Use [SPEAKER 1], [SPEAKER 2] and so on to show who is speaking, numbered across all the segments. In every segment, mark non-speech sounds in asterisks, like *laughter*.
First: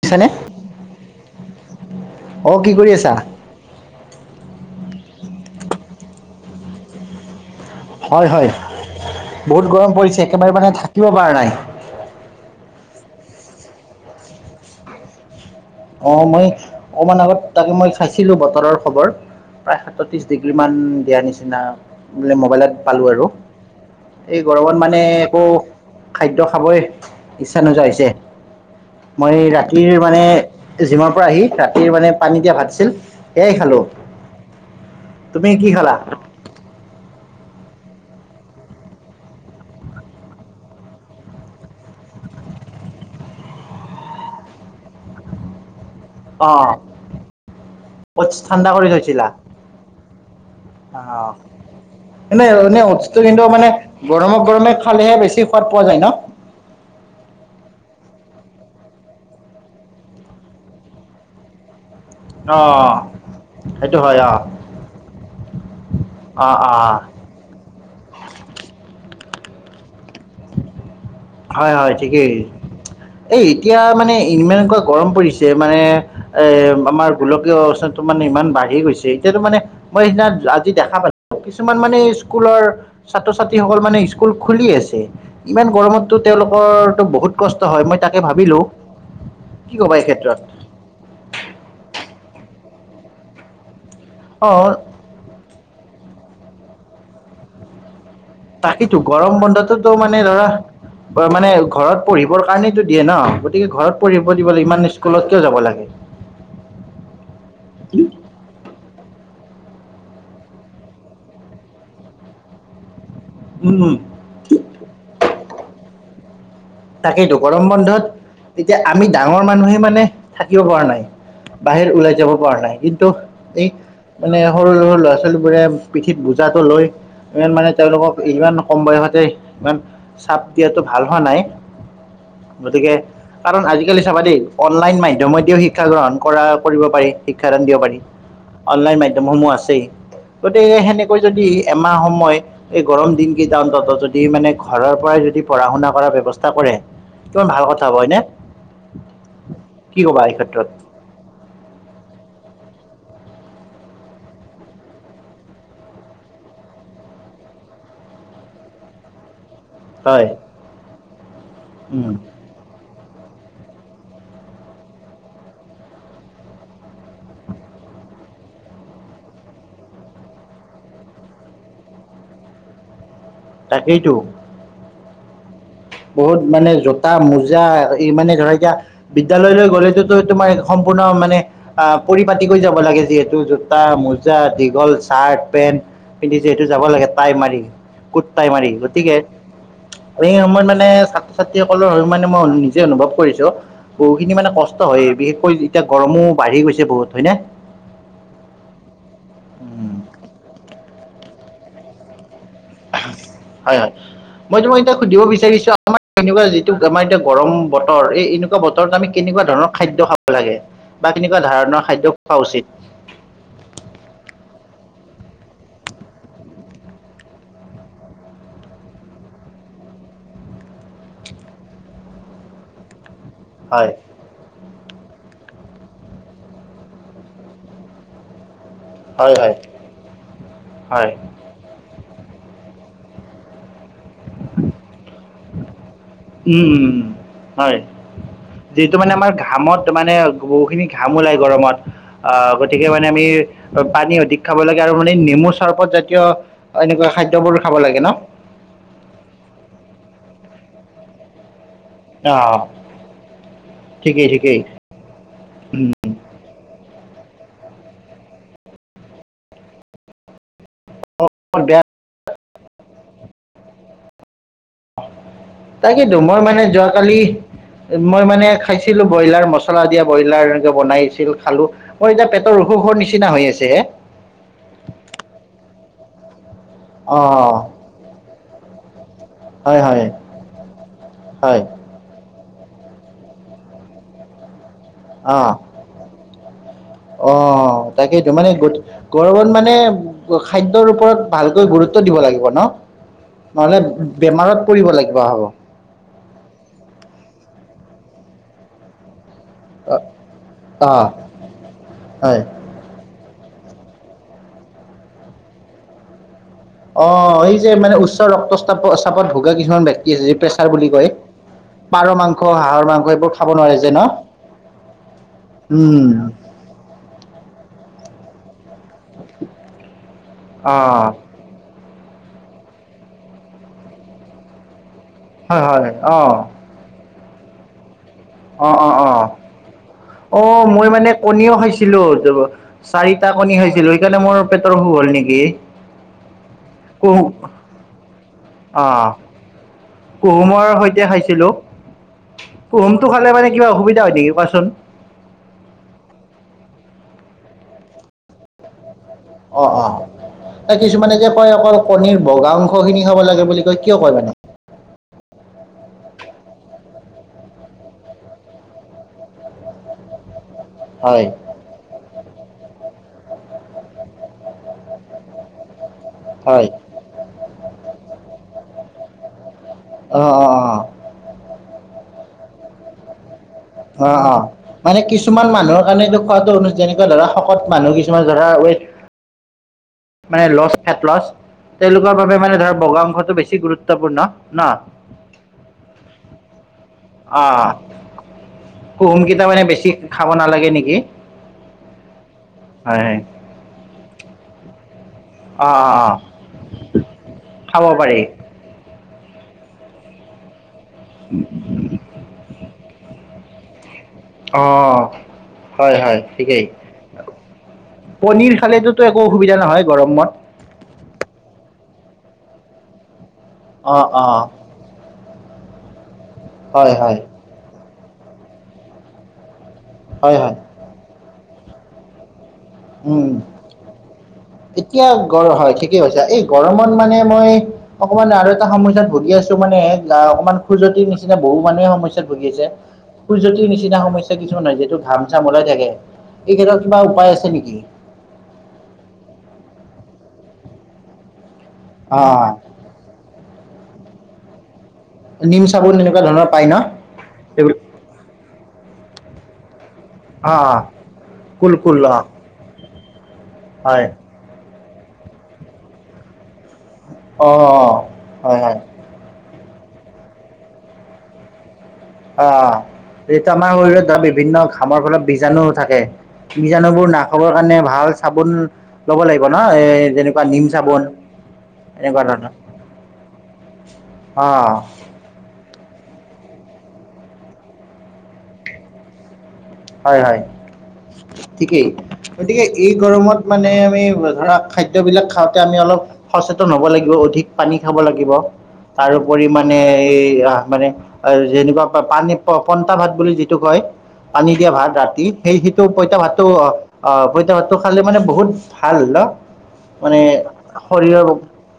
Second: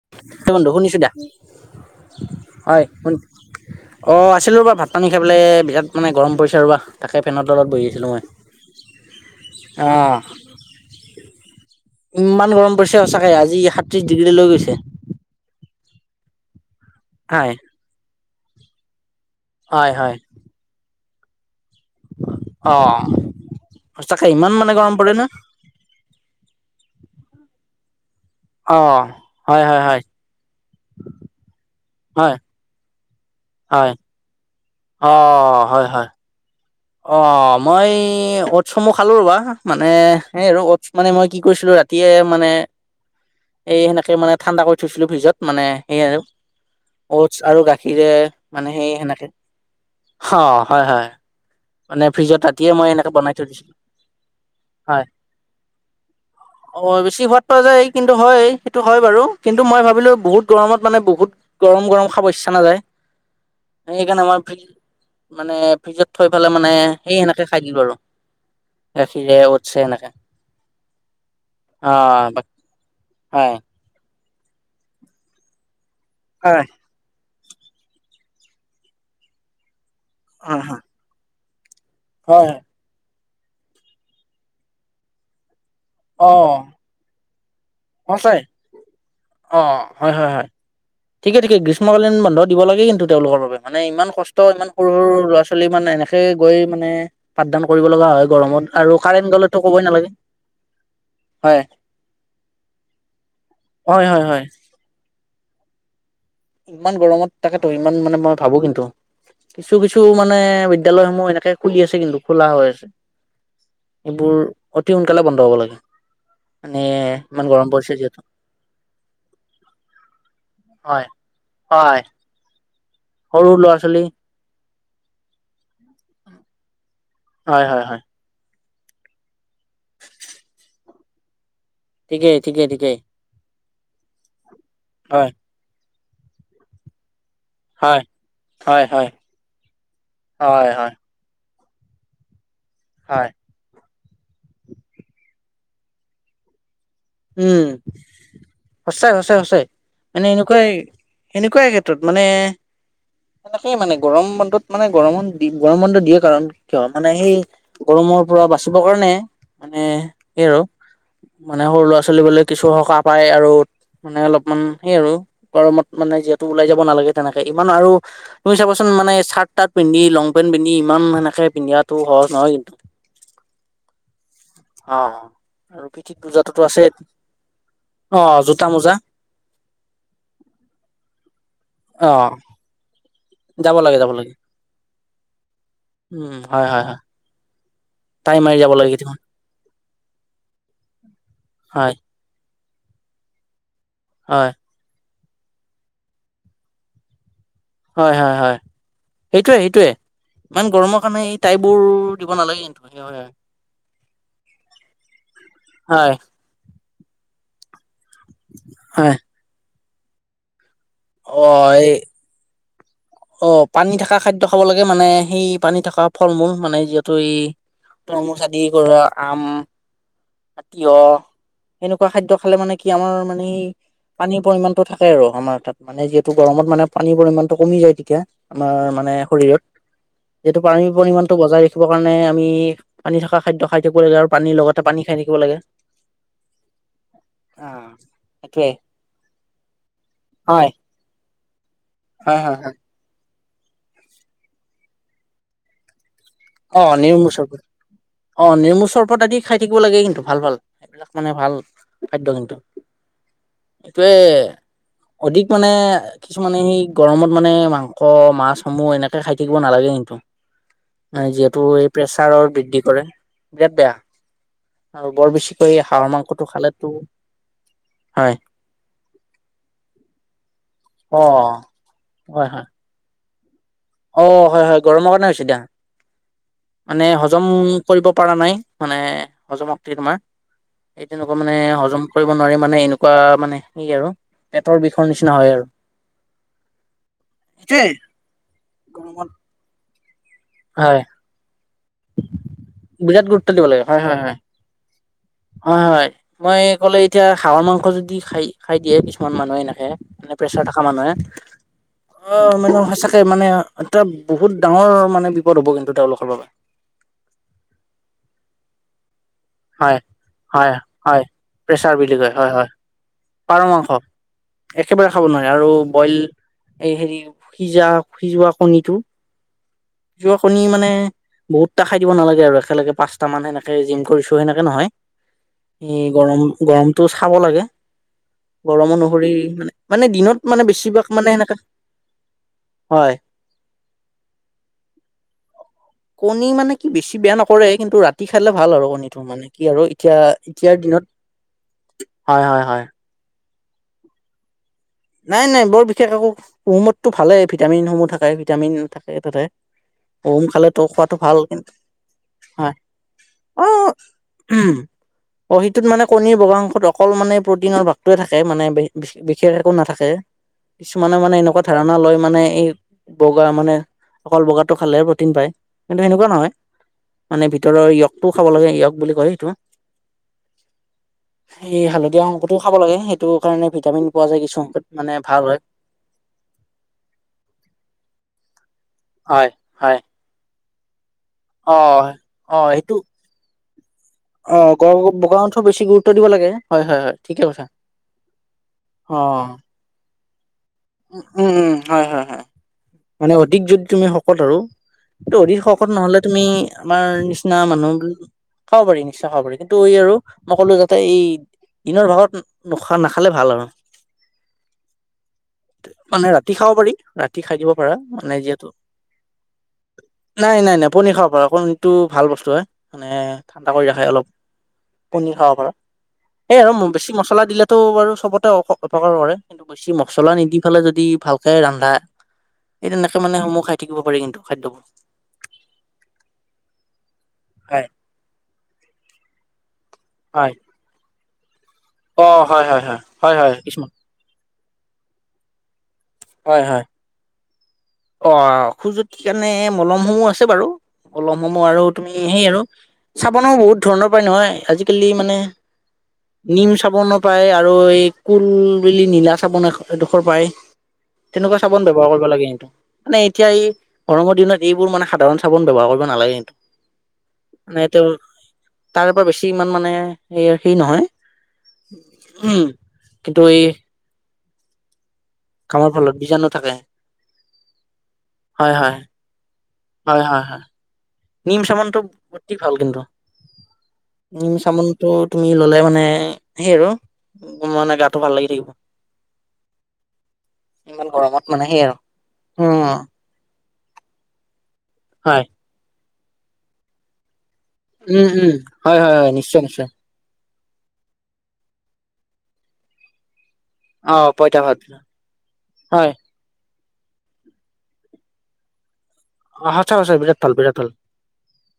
[SPEAKER 1] শুনিছানে
[SPEAKER 2] *unintelligible* টো শুনিছোঁ দিয়া।
[SPEAKER 1] অ কি
[SPEAKER 2] হয়,
[SPEAKER 1] কৰি আছা
[SPEAKER 2] অ' আছিলোঁ ৰবা, ভাতপানী খাই পেলে। বিৰাট মানে গৰম পৰিছে ৰবা, তাকে ফেনত
[SPEAKER 1] হয় - হয়। বহুত
[SPEAKER 2] অ
[SPEAKER 1] গৰম পৰিছে। একেবাৰে মানে থাকিব পাৰা নাই।
[SPEAKER 2] ইমান গৰম পৰিছে সচাঁকে। আজি সাত্ৰিশ ডিগ্ৰী লৈ গৈছে।
[SPEAKER 1] অ' মই অকমান আগত
[SPEAKER 2] হয়
[SPEAKER 1] তাকে মই চাইছিলোঁ বতৰৰ খবৰ। প্ৰায়
[SPEAKER 2] হয় হয়
[SPEAKER 1] সাতত্ৰিশ ডিগ্ৰী মান দিয়াৰ নিচিনা বোলে মোবাইলত
[SPEAKER 2] অ
[SPEAKER 1] পালোঁ আৰু।
[SPEAKER 2] সঁচাকে
[SPEAKER 1] এই
[SPEAKER 2] ইমান
[SPEAKER 1] গৰমত
[SPEAKER 2] গৰম
[SPEAKER 1] মানে
[SPEAKER 2] পৰে ন
[SPEAKER 1] একো খাদ্য খাবই ইচ্ছা নোযোৱা হৈ
[SPEAKER 2] অ
[SPEAKER 1] মই
[SPEAKER 2] হয় হয়
[SPEAKER 1] ৰাতিৰ
[SPEAKER 2] হয়
[SPEAKER 1] মানে জিমৰ পৰা আহি ৰাতিৰ মানে
[SPEAKER 2] হয়
[SPEAKER 1] পানী দিয়া ভাত আছিল, সেয়েই খালোঁ।
[SPEAKER 2] হয় অ
[SPEAKER 1] তুমি কি
[SPEAKER 2] হয়
[SPEAKER 1] খালা
[SPEAKER 2] হয়। অ মই অটছসমূহ খালো ৰ'বা মানে সেই আৰু অটছ মানে মই কি কৰিছিলো ৰাতিয়ে। মানে এই সেনেকে মানে ঠাণ্ডা কৰি থৈছিলো ভিজত মানে। সেয় আৰু
[SPEAKER 1] অ
[SPEAKER 2] অ'টছ আৰু গাখীৰে
[SPEAKER 1] অ'টছ
[SPEAKER 2] মানে
[SPEAKER 1] ঠাণ্ডা কৰি
[SPEAKER 2] সেই
[SPEAKER 1] থৈছিলা
[SPEAKER 2] সেনেকৈ। অ হয় হয়।
[SPEAKER 1] অ
[SPEAKER 2] ফ্ৰিজত
[SPEAKER 1] এনে
[SPEAKER 2] ৰাতিয়ে
[SPEAKER 1] এনেই
[SPEAKER 2] মই এনেকে
[SPEAKER 1] টো
[SPEAKER 2] বনাই
[SPEAKER 1] কিন্তু
[SPEAKER 2] থৈ
[SPEAKER 1] মানে
[SPEAKER 2] দিছিলো
[SPEAKER 1] গৰমে গৰমে
[SPEAKER 2] হয়
[SPEAKER 1] খালেহে বেছি সোৱাদ পোৱা যায় ন।
[SPEAKER 2] অ বেছি ঘৰ্ত হৈ যায়। কিন্তু হয় সেইটো হয় বাৰু কিন্তু মই ভাবিলো বহুত গৰমত মানে বহুত গৰম গৰম। চ্ছা
[SPEAKER 1] অঁ সেইটো হয়
[SPEAKER 2] নাযায়কাৰণে
[SPEAKER 1] অঁ
[SPEAKER 2] ম ফ মানে ফ থ। সফালে
[SPEAKER 1] অঁ
[SPEAKER 2] মানে
[SPEAKER 1] অঁ
[SPEAKER 2] সেই সেনেকে খাই দিলো আৰু গাখীৰে টছে সেনেকে
[SPEAKER 1] হয় হয় ঠিকেই এই
[SPEAKER 2] হয়
[SPEAKER 1] এতিয়া মানে ইমানকুৱা গৰম পৰিছে মানে এ
[SPEAKER 2] হয়
[SPEAKER 1] আমাৰ গোলকীয় অৱস্থানটো মানে ইমান বাঢ়ি গৈছে এতিয়াতো মানে মই সেইদিনা
[SPEAKER 2] হয়
[SPEAKER 1] আজি দেখা পালো কিছুমান মানে
[SPEAKER 2] হয় হয়
[SPEAKER 1] স্কুলৰ ছাত্ৰ ছাত্ৰীসকল মানে স্কুল খুলি আছে ইমান গৰমততো
[SPEAKER 2] অ
[SPEAKER 1] তেওঁলোকৰো বহুত কষ্ট হয় মই তাকে
[SPEAKER 2] সঁচাই
[SPEAKER 1] ভাবিলো
[SPEAKER 2] অ হয় হয় হয় ঠিকে ঠিকে গ্ৰীষ্মকালীন বন্ধত দিব লাগে কিন্তু তেওঁলোকৰ বাবে মানে ইমান কষ্ট ইমান
[SPEAKER 1] অঁ
[SPEAKER 2] সৰু সৰু ল'ৰা ছোৱালী ইানে এনে গৈ মানে পাঠদান কৰিব লগা হয় গৰমত আৰু
[SPEAKER 1] তাকো
[SPEAKER 2] কাৰেণ্ট
[SPEAKER 1] গৰম
[SPEAKER 2] গ'লেতো ক'বই
[SPEAKER 1] বন্ধততো
[SPEAKER 2] নালাগে
[SPEAKER 1] মানে ধৰা মানে
[SPEAKER 2] হয়
[SPEAKER 1] ঘৰত পঢ়িবৰ কাৰণে দিয়ে ন গতিকে ঘৰত
[SPEAKER 2] হয় হয়
[SPEAKER 1] পঢ়িব
[SPEAKER 2] হয়
[SPEAKER 1] দিব ইমান স্কুলত কিয় যাব লাগে
[SPEAKER 2] ইমান গৰমত থাকেতো ইমান মানে মই ভাবো কিন্তু কিছু কিছু মানে বিদ্যালয়সমূহ এনেকে খুলি আছে কিন্তু খোলা হৈ আছে
[SPEAKER 1] উম
[SPEAKER 2] এইবোৰ অতি সোনকালে বন্ধ হব লাগে মানে
[SPEAKER 1] তাকেইো
[SPEAKER 2] ইমান
[SPEAKER 1] গৰম
[SPEAKER 2] পৰিছে
[SPEAKER 1] বন্ধত
[SPEAKER 2] যিহেতু
[SPEAKER 1] তেতিয়া আমি ডাঙৰ মানুহে মানে থাকিব পৰা নাই
[SPEAKER 2] হয়
[SPEAKER 1] বাহিৰ
[SPEAKER 2] হয়
[SPEAKER 1] ওলাই যাব পৰা নাই
[SPEAKER 2] সৰু
[SPEAKER 1] এই
[SPEAKER 2] ল'ৰা ছোৱালী
[SPEAKER 1] মানে সৰু সৰু ল'ৰা ছোৱালীবোৰে পিঠিত বুজাটো লৈ ইমান
[SPEAKER 2] হয়
[SPEAKER 1] মানে
[SPEAKER 2] হয় হয়
[SPEAKER 1] তেওঁলোকক ইমান কম বয়সতে ইমান চাপ দিয়াটো ভাল হোৱা নাই
[SPEAKER 2] ঠিকেই ঠিকেই
[SPEAKER 1] গতিকে
[SPEAKER 2] ঠিকেই
[SPEAKER 1] কাৰণ আজিকালি চাবা দেই অনলাইন
[SPEAKER 2] হয়
[SPEAKER 1] মাধ্যমত দিও শিক্ষা গ্ৰহণ কৰা কৰিব পাৰি শিক্ষাদান দিব পাৰি
[SPEAKER 2] হয় হয়
[SPEAKER 1] অনলাইন
[SPEAKER 2] হয়
[SPEAKER 1] মাধ্যমসমূহ আছেই
[SPEAKER 2] হয়
[SPEAKER 1] গতিকে
[SPEAKER 2] হয়
[SPEAKER 1] সেনেকৈ যদি এমাহ সময় এই গৰম
[SPEAKER 2] হয়
[SPEAKER 1] দিন কেইটা অন্তত যদি মানে ঘৰৰ পৰাই যদি পঢ়া শুনা কৰা ব্যৱস্থা কৰে কিমান
[SPEAKER 2] উম
[SPEAKER 1] ভাল কথা হয় হয়নে
[SPEAKER 2] সঁচাই সঁচাই সঁচাই
[SPEAKER 1] কি ক'বা
[SPEAKER 2] মানে
[SPEAKER 1] এই ক্ষেত্ৰত
[SPEAKER 2] এনেকুৱাই এনেকুৱাই ক্ষেত্ৰত মানে
[SPEAKER 1] *inaudible*
[SPEAKER 2] মানে সেই মানে গৰম বন্ধত মানে গৰম দি গৰম বন্ধ দিয়ে কাৰণ কিয় হয় মানে সেই গৰমৰ পৰা বাচিব কাৰণে মানে
[SPEAKER 1] হয়
[SPEAKER 2] স আৰু মানে সৰু ল'ৰা ছাল
[SPEAKER 1] উম
[SPEAKER 2] কিছু সকাহ পায় আৰু মানে অলপমান সেই আৰু গৰমত মানে যিহেতু ওলাই যাব নালাগে তেনেকে ইমান আৰু তুমি চাবাচোন মানে চাৰ্ট তাৰ্ট পিন্ধি লং পেন্ট পিন্ধি ইমান সেনেকে পিন্ধিয়াটো সহজ ন গে
[SPEAKER 1] তাকেইটো
[SPEAKER 2] আৰু পিঠিত দুূৰ্জাততো আছে
[SPEAKER 1] মোজা
[SPEAKER 2] অ
[SPEAKER 1] মানে
[SPEAKER 2] জোতা
[SPEAKER 1] ধৰকা
[SPEAKER 2] মোজা
[SPEAKER 1] বিদ্যালয়লৈ গ'লেতোতো তোমাৰ সম্পূৰ্ণ মানে আহ
[SPEAKER 2] অ
[SPEAKER 1] পৰি পাতিকৈ যাব লাগে যিহেত টো
[SPEAKER 2] যাব
[SPEAKER 1] জোতা
[SPEAKER 2] লাগে যাব লাগে
[SPEAKER 1] মোজা দীঘল চাৰ্ট পেণ্ট
[SPEAKER 2] উম
[SPEAKER 1] পিন্ধিছে সেইটো
[SPEAKER 2] হয়
[SPEAKER 1] যাব
[SPEAKER 2] হয় হয়
[SPEAKER 1] লাগে টাই মাৰি
[SPEAKER 2] টাই
[SPEAKER 1] কুতটাই মাৰি
[SPEAKER 2] যাব লাগে
[SPEAKER 1] গতিকে
[SPEAKER 2] কেইদিনমান
[SPEAKER 1] এই সময়ত মানে ছাত্ৰ
[SPEAKER 2] হয়
[SPEAKER 1] ছাত্ৰীসকলৰ মানে মই নিজে অনুভৱ কৰিছো বহুখিনি মানে
[SPEAKER 2] হয়
[SPEAKER 1] কষ্ট হয় বিশেষকৈ এতিয়া গৰমো বাঢ়ি গৈছে বহুত হয় ন
[SPEAKER 2] হয় হয় হয় সেইটোয়ে সেইটোয়ে
[SPEAKER 1] উম,
[SPEAKER 2] ইমান গৰমৰ কাৰণে এই টাইবোৰ দিব নালাগে কিন্তু হয় হয়
[SPEAKER 1] হয় হয় মই তোমাক এতিয়া সুধিব বিচাৰিছো
[SPEAKER 2] হয়
[SPEAKER 1] আমাৰকুৱা যিটো আমাৰ এতিয়া গৰম বতৰ। এই এনেকুৱা বতৰত আমি
[SPEAKER 2] হয়
[SPEAKER 1] কেনেকুৱা ধৰণৰ খাদ্য খাব লাগে? বা কেনেকুৱা
[SPEAKER 2] অ
[SPEAKER 1] ধৰণৰ
[SPEAKER 2] এই
[SPEAKER 1] খাদ্য খোৱা উচিত?
[SPEAKER 2] অ পানী থকা খাদ্য খাব লাগে। মানে সেই পানী থকা ফল-মূল, মানে যিহেতু এই তৰমুজ আদিৰ পৰা আম তিয়হ সেনেকুৱা খাদ্য খালে মানে কি আমাৰ মানে
[SPEAKER 1] হয়
[SPEAKER 2] পানীৰ পৰিমাণটো থাকে আৰু আমাৰ তাত। মানে যিহেতু গৰমত মানে পানীৰ পৰিমাণটো কমি যায়। এতিয়া আমাৰ মানে
[SPEAKER 1] হয় হয়
[SPEAKER 2] শৰীৰত যিটো পানীৰ
[SPEAKER 1] হয়
[SPEAKER 2] পৰিমাণটো বজাই ৰাখি কাৰণে আমি পানী থকা খাদ্য খাই থাকিব লাগে আৰু পানীৰ লগতে পানী খাই থাকিব লাগে।
[SPEAKER 1] উম-উম হয়।
[SPEAKER 2] সেইটোৱে
[SPEAKER 1] যিহেটো মানে আমাৰ ঘামত মানে
[SPEAKER 2] হয়।
[SPEAKER 1] বহুখিনি ঘাম পুৰা গৰমত, আ
[SPEAKER 2] হয় হয় হয়।
[SPEAKER 1] গতিকে মানে আমি পানী অধিক খাব লাগে আৰু মানে নেমু চৰ্বত জাতীয়
[SPEAKER 2] অ
[SPEAKER 1] এনেকুৱা
[SPEAKER 2] নেমু
[SPEAKER 1] খাদ্যবোৰ
[SPEAKER 2] চৰবত,
[SPEAKER 1] খাব লাগে ন
[SPEAKER 2] অ নেমু চৰবত আদি খাই থাকিব লাগে কিন্তু। ভাল, ভাল। সেইবিলাক মানে ভাল খাদ্য কিন্তু।
[SPEAKER 1] অঁ
[SPEAKER 2] এইটোৱে
[SPEAKER 1] ঠিকেই ঠিকেই
[SPEAKER 2] অধিক মানে
[SPEAKER 1] উম,
[SPEAKER 2] কিছুমানে সেই গৰমত মানে মাংস, মাছসমূহ, এনেকৈ খাই থাকিব নালাগে কিন্তু।
[SPEAKER 1] বৰ
[SPEAKER 2] যিহেতু
[SPEAKER 1] বেয়া
[SPEAKER 2] এই প্ৰেচাৰৰ বৃদ্ধি কৰে, বিৰাট বেয়া, আৰু বৰ বেছ
[SPEAKER 1] তাকেইটো, মই মানে যোৱাকালি মই
[SPEAKER 2] হয়
[SPEAKER 1] মানে খাইছিলো ব্ৰইলাৰ মছলা দিয়া ব্ৰইলাৰ এনেকে
[SPEAKER 2] অ
[SPEAKER 1] বনাইছিল খালো মই এতিয়া
[SPEAKER 2] হয়
[SPEAKER 1] পেটৰ
[SPEAKER 2] হয়
[SPEAKER 1] অসুখৰ নিচিনা হৈ আছিল।
[SPEAKER 2] অ, হয়, হয়। গৰমৰ কাৰণে হৈছি দা। মানে হজম
[SPEAKER 1] অঁ
[SPEAKER 2] কৰিব পাৰা নাই। মানে হজম
[SPEAKER 1] হয়
[SPEAKER 2] শক্তি
[SPEAKER 1] হয়
[SPEAKER 2] তোমাৰ, এই তেনেকুৱা মানে
[SPEAKER 1] হয়
[SPEAKER 2] হজম কৰিব নোৱাৰি মানে এনেকুৱা মানে সেই আৰু পেট
[SPEAKER 1] অ-অ,
[SPEAKER 2] সেইটোৱে
[SPEAKER 1] তাকে তোমাৰ গৰমত মানে খাদ্যৰ
[SPEAKER 2] হয়
[SPEAKER 1] ওপৰত ভালকৈ গুৰুত্ব দিব লাগিব ন,
[SPEAKER 2] বিৰাট গুৰুত্ব দিব
[SPEAKER 1] নহলে
[SPEAKER 2] লাগে হয় হয় হয়
[SPEAKER 1] বেমাৰত পৰিব লাগি
[SPEAKER 2] হয়, হয়, মই ক'লে এতিয়া হাঁহৰ মাংস যদি খাই খাই দিয়ে কিছুমান কিমান মানুহে নাখেই। মানে প্ৰেছাৰ থকা
[SPEAKER 1] অঁ
[SPEAKER 2] মানুহে, অ
[SPEAKER 1] হয়
[SPEAKER 2] মানুহে সঁচাকে মানে এটা বহুত ডাঙৰ মানে বিপদ হ'ব কিন্তু তেওঁলোকৰ বাবে।
[SPEAKER 1] অ, এই যে মানে উচ্চ ৰক্তচাপ চাপত ভোগা কিছুমান
[SPEAKER 2] হয়
[SPEAKER 1] ব্যক্তি আছে যে প্ৰেছাৰ
[SPEAKER 2] হয়
[SPEAKER 1] বুলি কয়।
[SPEAKER 2] হয় প্ৰেছাৰ
[SPEAKER 1] পাৰ
[SPEAKER 2] বুলি কয়
[SPEAKER 1] মাংস,
[SPEAKER 2] হয় হয়
[SPEAKER 1] হাঁহৰ মাংস এইবোৰ খাব
[SPEAKER 2] পাৰ
[SPEAKER 1] নোৱাৰে যে
[SPEAKER 2] মাংস
[SPEAKER 1] ন।
[SPEAKER 2] একেবাৰে খাব নোৱাৰে আৰু বইল,
[SPEAKER 1] উম
[SPEAKER 2] এই হেৰি সিজা সিজোৱা কণীটো *unintelligible* কণী মানে
[SPEAKER 1] অঁ
[SPEAKER 2] বহুত খাই দিব নালাগে আৰু একেলগে পাঁচটা মান, সেনেকে জিম কৰিছো সেনেকে নহয়।
[SPEAKER 1] হয়
[SPEAKER 2] এ
[SPEAKER 1] হয় অঁ
[SPEAKER 2] গৰম গৰমটো চাব লাগে, গৰম অনুসৰি মানে দিনত
[SPEAKER 1] অ মই
[SPEAKER 2] বেছিভাগ
[SPEAKER 1] মানে কণীও
[SPEAKER 2] সেনেকা
[SPEAKER 1] খাইছিলো,
[SPEAKER 2] হয়
[SPEAKER 1] চাৰিটা কণী খাইছিলো সেইকাৰণে মোৰ পেটৰ হ'ল নেকি?
[SPEAKER 2] কণী মানে কি বেছি
[SPEAKER 1] কুহু
[SPEAKER 2] বেয়া নকৰে। কিন্তু ৰাত ৰুটি খালে ভাল আৰু
[SPEAKER 1] অঁ
[SPEAKER 2] কণীটোৰ মানে কি, আৰু এতিয়া এতিয়াৰ দিনত হয় হয় হয়
[SPEAKER 1] কুহোমটো খালে মানে কিবা অসুবিধা হয় নেকি কোৱাচোন।
[SPEAKER 2] নাই, নাই বৰ বিশেষ একো কুহুমতটো ভালেই ভিটামিনসমূহ থাকে ভিটামিন থাক
[SPEAKER 1] অ, অ। ত কিছুমানে যে
[SPEAKER 2] ভাল
[SPEAKER 1] কয়
[SPEAKER 2] কিন্তু
[SPEAKER 1] অকল কণীৰ বগা অংশ
[SPEAKER 2] হয়
[SPEAKER 1] খিনি খাব লাগে বুলি
[SPEAKER 2] অ
[SPEAKER 1] কয়। কিয় কয় মানে?
[SPEAKER 2] উম, অ সিটোত মানে কণীৰ বগা অংশ অকল মানে প্ৰটিনৰ ভাগটোৱে থাকে। মানে বিশেষ একো নাথাকে। কিছুমানে
[SPEAKER 1] হয়
[SPEAKER 2] মানে এনেকুৱা ধাৰণা লয়। মানে এই, বগা মানে, অকল বগাটো খালেহে প্ৰটিন পায়। কিন্তু সেনেকুৱা নহয়।
[SPEAKER 1] হয়
[SPEAKER 2] মানে ভিতৰৰ য়কটোও খাব লাগে। য়ক বুলি কয় সেইটো।
[SPEAKER 1] অহ, অ, অ।
[SPEAKER 2] এই হালধীয়া অংশটো খাব লাগে, সেইটো কাৰণে ভিটামিন
[SPEAKER 1] অ' অ'
[SPEAKER 2] পোৱা যায়
[SPEAKER 1] অ'
[SPEAKER 2] কিছু সংখ্যাত
[SPEAKER 1] মানে
[SPEAKER 2] ভাল
[SPEAKER 1] কিছুমান
[SPEAKER 2] হয়
[SPEAKER 1] মানুহৰ কাৰণে এইটো খোৱাটো অনুচিত যেনেকুৱা ধৰা শকত মানুহ কিছুমান ধৰা ৱেইট
[SPEAKER 2] হয় হয়।
[SPEAKER 1] মানে লছ খাত লছ।
[SPEAKER 2] অ
[SPEAKER 1] তেওঁলোকৰ বাবে মানে
[SPEAKER 2] অ,
[SPEAKER 1] ধৰা
[SPEAKER 2] সেইটো,
[SPEAKER 1] বগা অংশটো বেছি গুৰুত্বপূৰ্ণ
[SPEAKER 2] অ
[SPEAKER 1] ন
[SPEAKER 2] বগাঠ বেছি গুৰুত্ব দিব লাগে। কে হয় হয় হয় ঠিকে কথা।
[SPEAKER 1] কুহুম কেইটা মানে বেছি খাব নালাগে নেকি।
[SPEAKER 2] উ উম উম হয় হয় হয়,
[SPEAKER 1] হয় হয়
[SPEAKER 2] মানে অধিক যদি তুমি শকত আৰু। ত অধিক
[SPEAKER 1] অ'
[SPEAKER 2] শখত
[SPEAKER 1] অ' অ'
[SPEAKER 2] নহলে তুমি আমাৰ নিচিনা
[SPEAKER 1] খাব
[SPEAKER 2] মানুহ
[SPEAKER 1] পাৰি
[SPEAKER 2] খাব, পাৰি নেকি। বিশ্বাস হব পাৰি কিন্তু, এই আৰু মই ক'লো যাতে এই দিনৰ ভাগত নোখা নাখালে ভাল আৰু।
[SPEAKER 1] অ' হয় হয়
[SPEAKER 2] মানে ৰাতি
[SPEAKER 1] ঠিকেই
[SPEAKER 2] খাব পাৰি ৰাতি খাই দিব।
[SPEAKER 1] পনীৰ
[SPEAKER 2] যিহ
[SPEAKER 1] খালেতোতো একো অসুবিধা নহয় গৰমত
[SPEAKER 2] নাই নাই নাই পনী খাব পাৰ কণীটো। ভাল বস্তু হয় মানে ঠাণ্ডা কৰি ৰাখে
[SPEAKER 1] অ'
[SPEAKER 2] অলপ
[SPEAKER 1] অ'
[SPEAKER 2] কণী খাব প। সেই আৰু
[SPEAKER 1] হয়
[SPEAKER 2] বেছি
[SPEAKER 1] হয়
[SPEAKER 2] মছলা দিলেতো বাৰু চবতে অপকাৰ কৰে। কিন্তু বেছি মছলা
[SPEAKER 1] হয় হয়
[SPEAKER 2] নিদি পেলাই যদি ভালকে ৰান্ধা। এই তেনেকে
[SPEAKER 1] উম
[SPEAKER 2] মানে সমূহ খাই থাকিব পাৰি কিন্তু খাদ্যবোৰ
[SPEAKER 1] এতিয়া গৰ হয় ঠিকেই কছ এই গৰমত। মানে মই
[SPEAKER 2] হয়
[SPEAKER 1] অকমান আৰু এটা সমস্যাত ভুগি আছো মানে
[SPEAKER 2] হয়
[SPEAKER 1] অকমান খোজতি নিচিনা বহুত। মানুহে
[SPEAKER 2] অ
[SPEAKER 1] সমস্যাত ভুগি
[SPEAKER 2] হয়
[SPEAKER 1] আছে
[SPEAKER 2] হয় হয় হয় হয়
[SPEAKER 1] ফুলজতি
[SPEAKER 2] কিছুমান
[SPEAKER 1] নিচিনা সমস্যা কি। য় যিহেতু ঘাম চাম ওাই থাকে এই
[SPEAKER 2] হয়
[SPEAKER 1] কেত্ৰত
[SPEAKER 2] হয়
[SPEAKER 1] কিবা উপায় আছে নেকি?
[SPEAKER 2] অ খোজুতি কাৰণে মলমসমূহ আছে বাৰু মলম। মম আৰু তুমি সেই
[SPEAKER 1] অ',
[SPEAKER 2] আৰু চাবোনোও বহুত ধৰণৰ পৰাই নহয় আজি। আজি কালি মানে
[SPEAKER 1] নিম চাবোন এনেকুৱা ধৰণৰ পায়
[SPEAKER 2] নিম
[SPEAKER 1] ন?
[SPEAKER 2] চাবন নাপায় আৰু
[SPEAKER 1] এইবোৰ
[SPEAKER 2] এই কুল বুলি নীলা চাবন। দুখৰ পায়
[SPEAKER 1] অ',
[SPEAKER 2] তেনেকুৱা
[SPEAKER 1] কুল
[SPEAKER 2] চাবোন
[SPEAKER 1] কুল
[SPEAKER 2] ব্যৱহাৰ
[SPEAKER 1] অ',
[SPEAKER 2] কৰিব লাগে সটো মানে। এতিয়া এই
[SPEAKER 1] হয়
[SPEAKER 2] গৰমৰ দিনত এইবোৰ মানে সাধাৰণ চাবোন ব্যৱহাৰ কৰিব নালাগে কিন্তু।
[SPEAKER 1] অ',
[SPEAKER 2] মানেটো
[SPEAKER 1] হয় হয়।
[SPEAKER 2] তাৰ পৰা বেছি। ইমান মানে হ সেই নহয়।
[SPEAKER 1] অ
[SPEAKER 2] উম কিন্তু
[SPEAKER 1] এইটো
[SPEAKER 2] এই
[SPEAKER 1] আমাৰ শৰীৰত বিভিন্ন ঘামৰ ফালে। বীজাণু
[SPEAKER 2] কামৰ
[SPEAKER 1] থাকে
[SPEAKER 2] ফলত থাকে
[SPEAKER 1] বীজাণু বোৰ নাখাবৰ কাৰণে ভাল চাবোন
[SPEAKER 2] হয় হয়
[SPEAKER 1] ল'ব লাগিব। ন এ
[SPEAKER 2] হয় হয়
[SPEAKER 1] যেনেকুৱা
[SPEAKER 2] হয়
[SPEAKER 1] নিম চাবোন
[SPEAKER 2] নিম চাবোনটো
[SPEAKER 1] এনেকুৱা ধৰণৰ।
[SPEAKER 2] অতি ভাল কিন্তু নিম
[SPEAKER 1] অ',
[SPEAKER 2] চামোনতটো তুমি ল'লে মানে। সেই আৰু মানে গাটো ভাল লাগি থাকিব।
[SPEAKER 1] হয় হয়
[SPEAKER 2] ইমান গৰমত মানে সেই
[SPEAKER 1] ঠিকেই
[SPEAKER 2] আৰু
[SPEAKER 1] গতিকে এই
[SPEAKER 2] উম
[SPEAKER 1] গৰমত মানে আমি ধৰা। খাদ্যবিলাক
[SPEAKER 2] হয়
[SPEAKER 1] খাওঁতে আমি অলপ সচেতন হ'ব লাগিব অধিক। পানী খাব
[SPEAKER 2] উম
[SPEAKER 1] লাগিব
[SPEAKER 2] উম হয় হয় হয়
[SPEAKER 1] তাৰপৰি
[SPEAKER 2] নিশ্চয়
[SPEAKER 1] মানে
[SPEAKER 2] নিশ্চয়
[SPEAKER 1] এই। মানে যেনেকুৱা পানী পন্টা ভাত বুলি যিটো কয়।
[SPEAKER 2] অ
[SPEAKER 1] পানী
[SPEAKER 2] পইতা
[SPEAKER 1] দিয়া ভাত ৰাতি সেই সেইটো
[SPEAKER 2] হয়
[SPEAKER 1] পইতা ভাতটো অ পইতা ভাতটো খালে মানে বহুত ভাল।
[SPEAKER 2] অ সঁচা সঁচা
[SPEAKER 1] মানে
[SPEAKER 2] বিৰাট ভাল বিৰাট ভাল
[SPEAKER 1] শৰীৰৰ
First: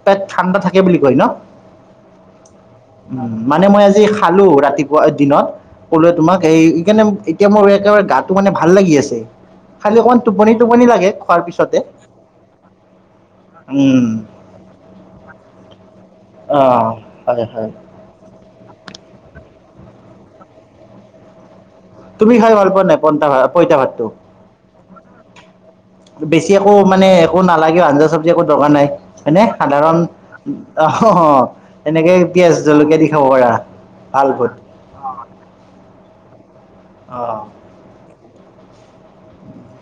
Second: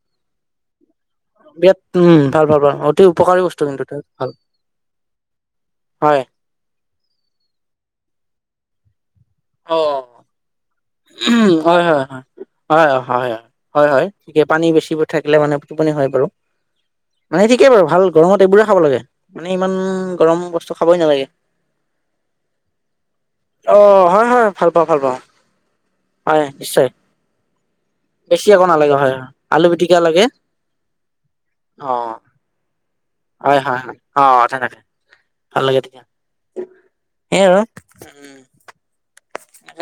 [SPEAKER 1] প ঠাণ্ডা থাকে বুলি কয় ন।
[SPEAKER 2] বিৰাট উম ভাল ভাল ভাল অতি
[SPEAKER 1] উ
[SPEAKER 2] উপকাৰী বস্তু
[SPEAKER 1] মানে মই
[SPEAKER 2] কিন্তু এইটো
[SPEAKER 1] আজি
[SPEAKER 2] ভাল
[SPEAKER 1] খালো ৰাতিপুৱা দিনত। কলোৱে
[SPEAKER 2] হয়
[SPEAKER 1] তোমাক এই ইকাৰণে এতিয়া মোৰ। একেবাৰে গাটো মানে ভাল লাগি আছে খালি অকমান টোপনি টোপনি লাগে।
[SPEAKER 2] উ
[SPEAKER 1] খোৱাৰ পিছতে
[SPEAKER 2] হয় হয় হয়। হয় হয় হয় হয় হয় হয়ে পানী বেছি থাকিলে মানুে টোপনি হয় বাৰু।
[SPEAKER 1] অঁ
[SPEAKER 2] মানে
[SPEAKER 1] হয় হয়
[SPEAKER 2] ঠিকেই বাৰু ভাল গৰমত এইবোৰে খাব লাগে মানে ইমান গৰম বস্তু খাবই নালাগে।
[SPEAKER 1] তুমি খাই ভাল পোৱা নাই পইতা ভ পইতা
[SPEAKER 2] অ
[SPEAKER 1] ভাতটো।
[SPEAKER 2] হয় হয় ভাল পাওঁ ভাল পাওঁ হয়
[SPEAKER 1] বেছি একো
[SPEAKER 2] নিশ্চয়
[SPEAKER 1] মানে একো নালাগেও আঞ্জা চব্জি একো
[SPEAKER 2] বেছি
[SPEAKER 1] দৰকাৰ নাই
[SPEAKER 2] নালাগে হয় হয়
[SPEAKER 1] হয়নেে
[SPEAKER 2] আলু
[SPEAKER 1] সাধাৰণ।
[SPEAKER 2] পিটিকা লাগে
[SPEAKER 1] অ
[SPEAKER 2] অ
[SPEAKER 1] এনেকে পিয়য়াজ জলকীয়া দি খাব পাৰা
[SPEAKER 2] হয় হয় হয় অ
[SPEAKER 1] ভাল ফুল।
[SPEAKER 2] তেনেকে ভাল লাগে। তেতিয়া
[SPEAKER 1] অহ।
[SPEAKER 2] সেই আৰু উম এনেকে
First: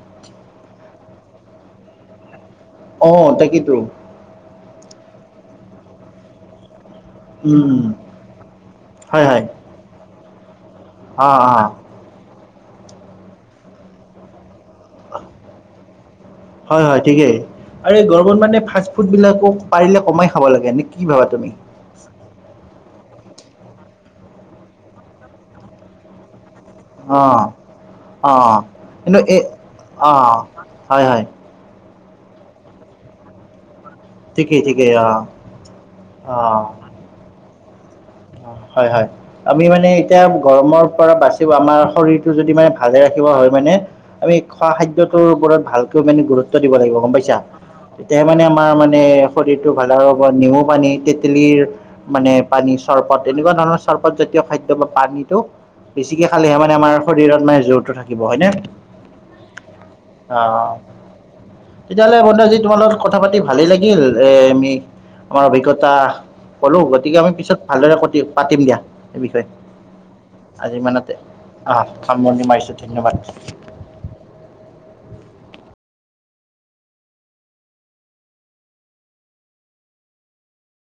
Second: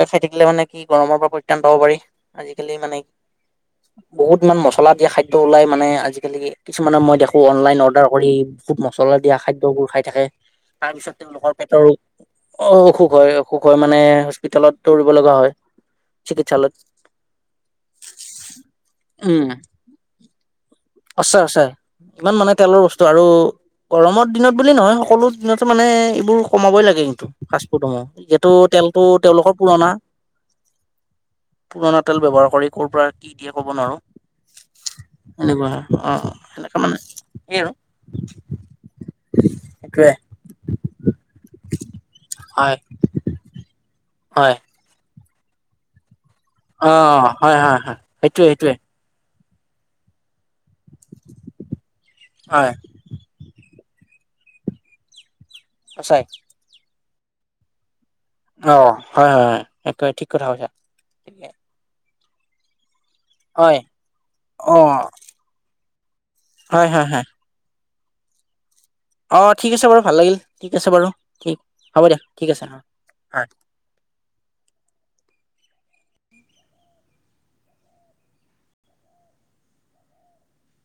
[SPEAKER 2] খাই থাকিলে মানে কি গৰমৰ পৰা পৰিত্ৰাণ পাব পাৰি। আজিকালি মানে
[SPEAKER 1] অঁ তাকেইতো
[SPEAKER 2] বহুত মান মছলা দিয়া খাদ্য ওলাই মানে আজিকালি। কিছুমানে মই দেখো
[SPEAKER 1] উম
[SPEAKER 2] অনলাইন অৰ্ডাৰ কৰি বহুত মছলা
[SPEAKER 1] হয়
[SPEAKER 2] দিয়া
[SPEAKER 1] হয়
[SPEAKER 2] খাদ্যবোৰ খাই থাকে। তাৰপিছত
[SPEAKER 1] অ
[SPEAKER 2] তেওঁলোকৰ
[SPEAKER 1] অ
[SPEAKER 2] পেটৰ অ অসুখ হয় অসুখ হয় মানে হস্পিতেলত। দৌৰিব লগা হয় চিকিৎসালয়ত
[SPEAKER 1] হয় হয় ঠিকেই আৰু এই গৰত মানে ফাষ্ট ফুড বিলাকো পাৰিলে কমাই খাব লাগে নে কি? ভাবা
[SPEAKER 2] আছে
[SPEAKER 1] তুমি
[SPEAKER 2] আছে ইমান মানে তেওঁ বস্তু আৰু গৰমৰ দিনত বুলি নহয় সকলো দিনতে মানে এইবোৰ কমাবই লাগে
[SPEAKER 1] অ
[SPEAKER 2] কিন্তু ফাষ্টফুডসমূহ
[SPEAKER 1] অ
[SPEAKER 2] যিহেতু তেলটো
[SPEAKER 1] কিন্তু এই
[SPEAKER 2] তেওঁলোকৰ পুৰণা
[SPEAKER 1] অ হয় হয়
[SPEAKER 2] হোটেল ব্যৱাৰ কৰি'ৰ পৰা কি দিয় ক'ব নোৱাৰোঁ।
[SPEAKER 1] থঠিকেই থঠিকেই অ
[SPEAKER 2] অ
[SPEAKER 1] অ
[SPEAKER 2] সেনেকুৱা মানে কি আৰু
[SPEAKER 1] হয় হয় আমি মানে
[SPEAKER 2] সেইটোৱে
[SPEAKER 1] এতিয়া গৰমৰ পৰা বাচিও আমাৰ শৰীৰটো যদি মানে
[SPEAKER 2] হয়
[SPEAKER 1] ভালে ৰাখি হয় মানে আমি
[SPEAKER 2] হয়
[SPEAKER 1] খোৱা খাদ্যটোৰ ওপৰত ভালকৈ মানে গুৰুত্ব দিব
[SPEAKER 2] অ
[SPEAKER 1] লাগিব গম পাইছা
[SPEAKER 2] হয় হয় হয়
[SPEAKER 1] তেতিয়াহে মানে
[SPEAKER 2] সেইটোৱে
[SPEAKER 1] আমাৰ
[SPEAKER 2] সেইটোৱে
[SPEAKER 1] মানে শৰীৰটো ভাল হ'ব নেমু পানী তেতেলীৰ মানে
[SPEAKER 2] হয়
[SPEAKER 1] পানী তেনেকুৱা ধৰণৰ চৰ্বত জাতীয় খাদ্য বা পানীটো
[SPEAKER 2] সঁচাই
[SPEAKER 1] বেছিকে খালেহে মানে আমাৰ শৰীৰত মানে জোৰটো থাকে
[SPEAKER 2] অ হয় হয়া একেবাৰে ঠিক কথা কৈছা?
[SPEAKER 1] তেতিয়াল ভৎদাজি তোমাৰ লগত কথা পাতি ভালেই
[SPEAKER 2] হয়
[SPEAKER 1] লাগিল এমি
[SPEAKER 2] অ
[SPEAKER 1] আমাৰ অভিজ্ঞতা কলো
[SPEAKER 2] হয় হয়
[SPEAKER 1] গতিকে
[SPEAKER 2] হয়
[SPEAKER 1] আমি পিছত ভালদৰে পাতিম দিয়া সেই
[SPEAKER 2] অ
[SPEAKER 1] বিষয়ে
[SPEAKER 2] ঠিক আছে বাৰু ভাল লাগিল ঠিক
[SPEAKER 1] আজি
[SPEAKER 2] আছে বাৰু
[SPEAKER 1] ইমানতে
[SPEAKER 2] ঠিক
[SPEAKER 1] অহ
[SPEAKER 2] হ'ব দিয়া
[SPEAKER 1] সামৰণি
[SPEAKER 2] ঠিক আছে
[SPEAKER 1] মাৰিছো
[SPEAKER 2] অ হয়
[SPEAKER 1] ধন্যবাদ *unintelligible*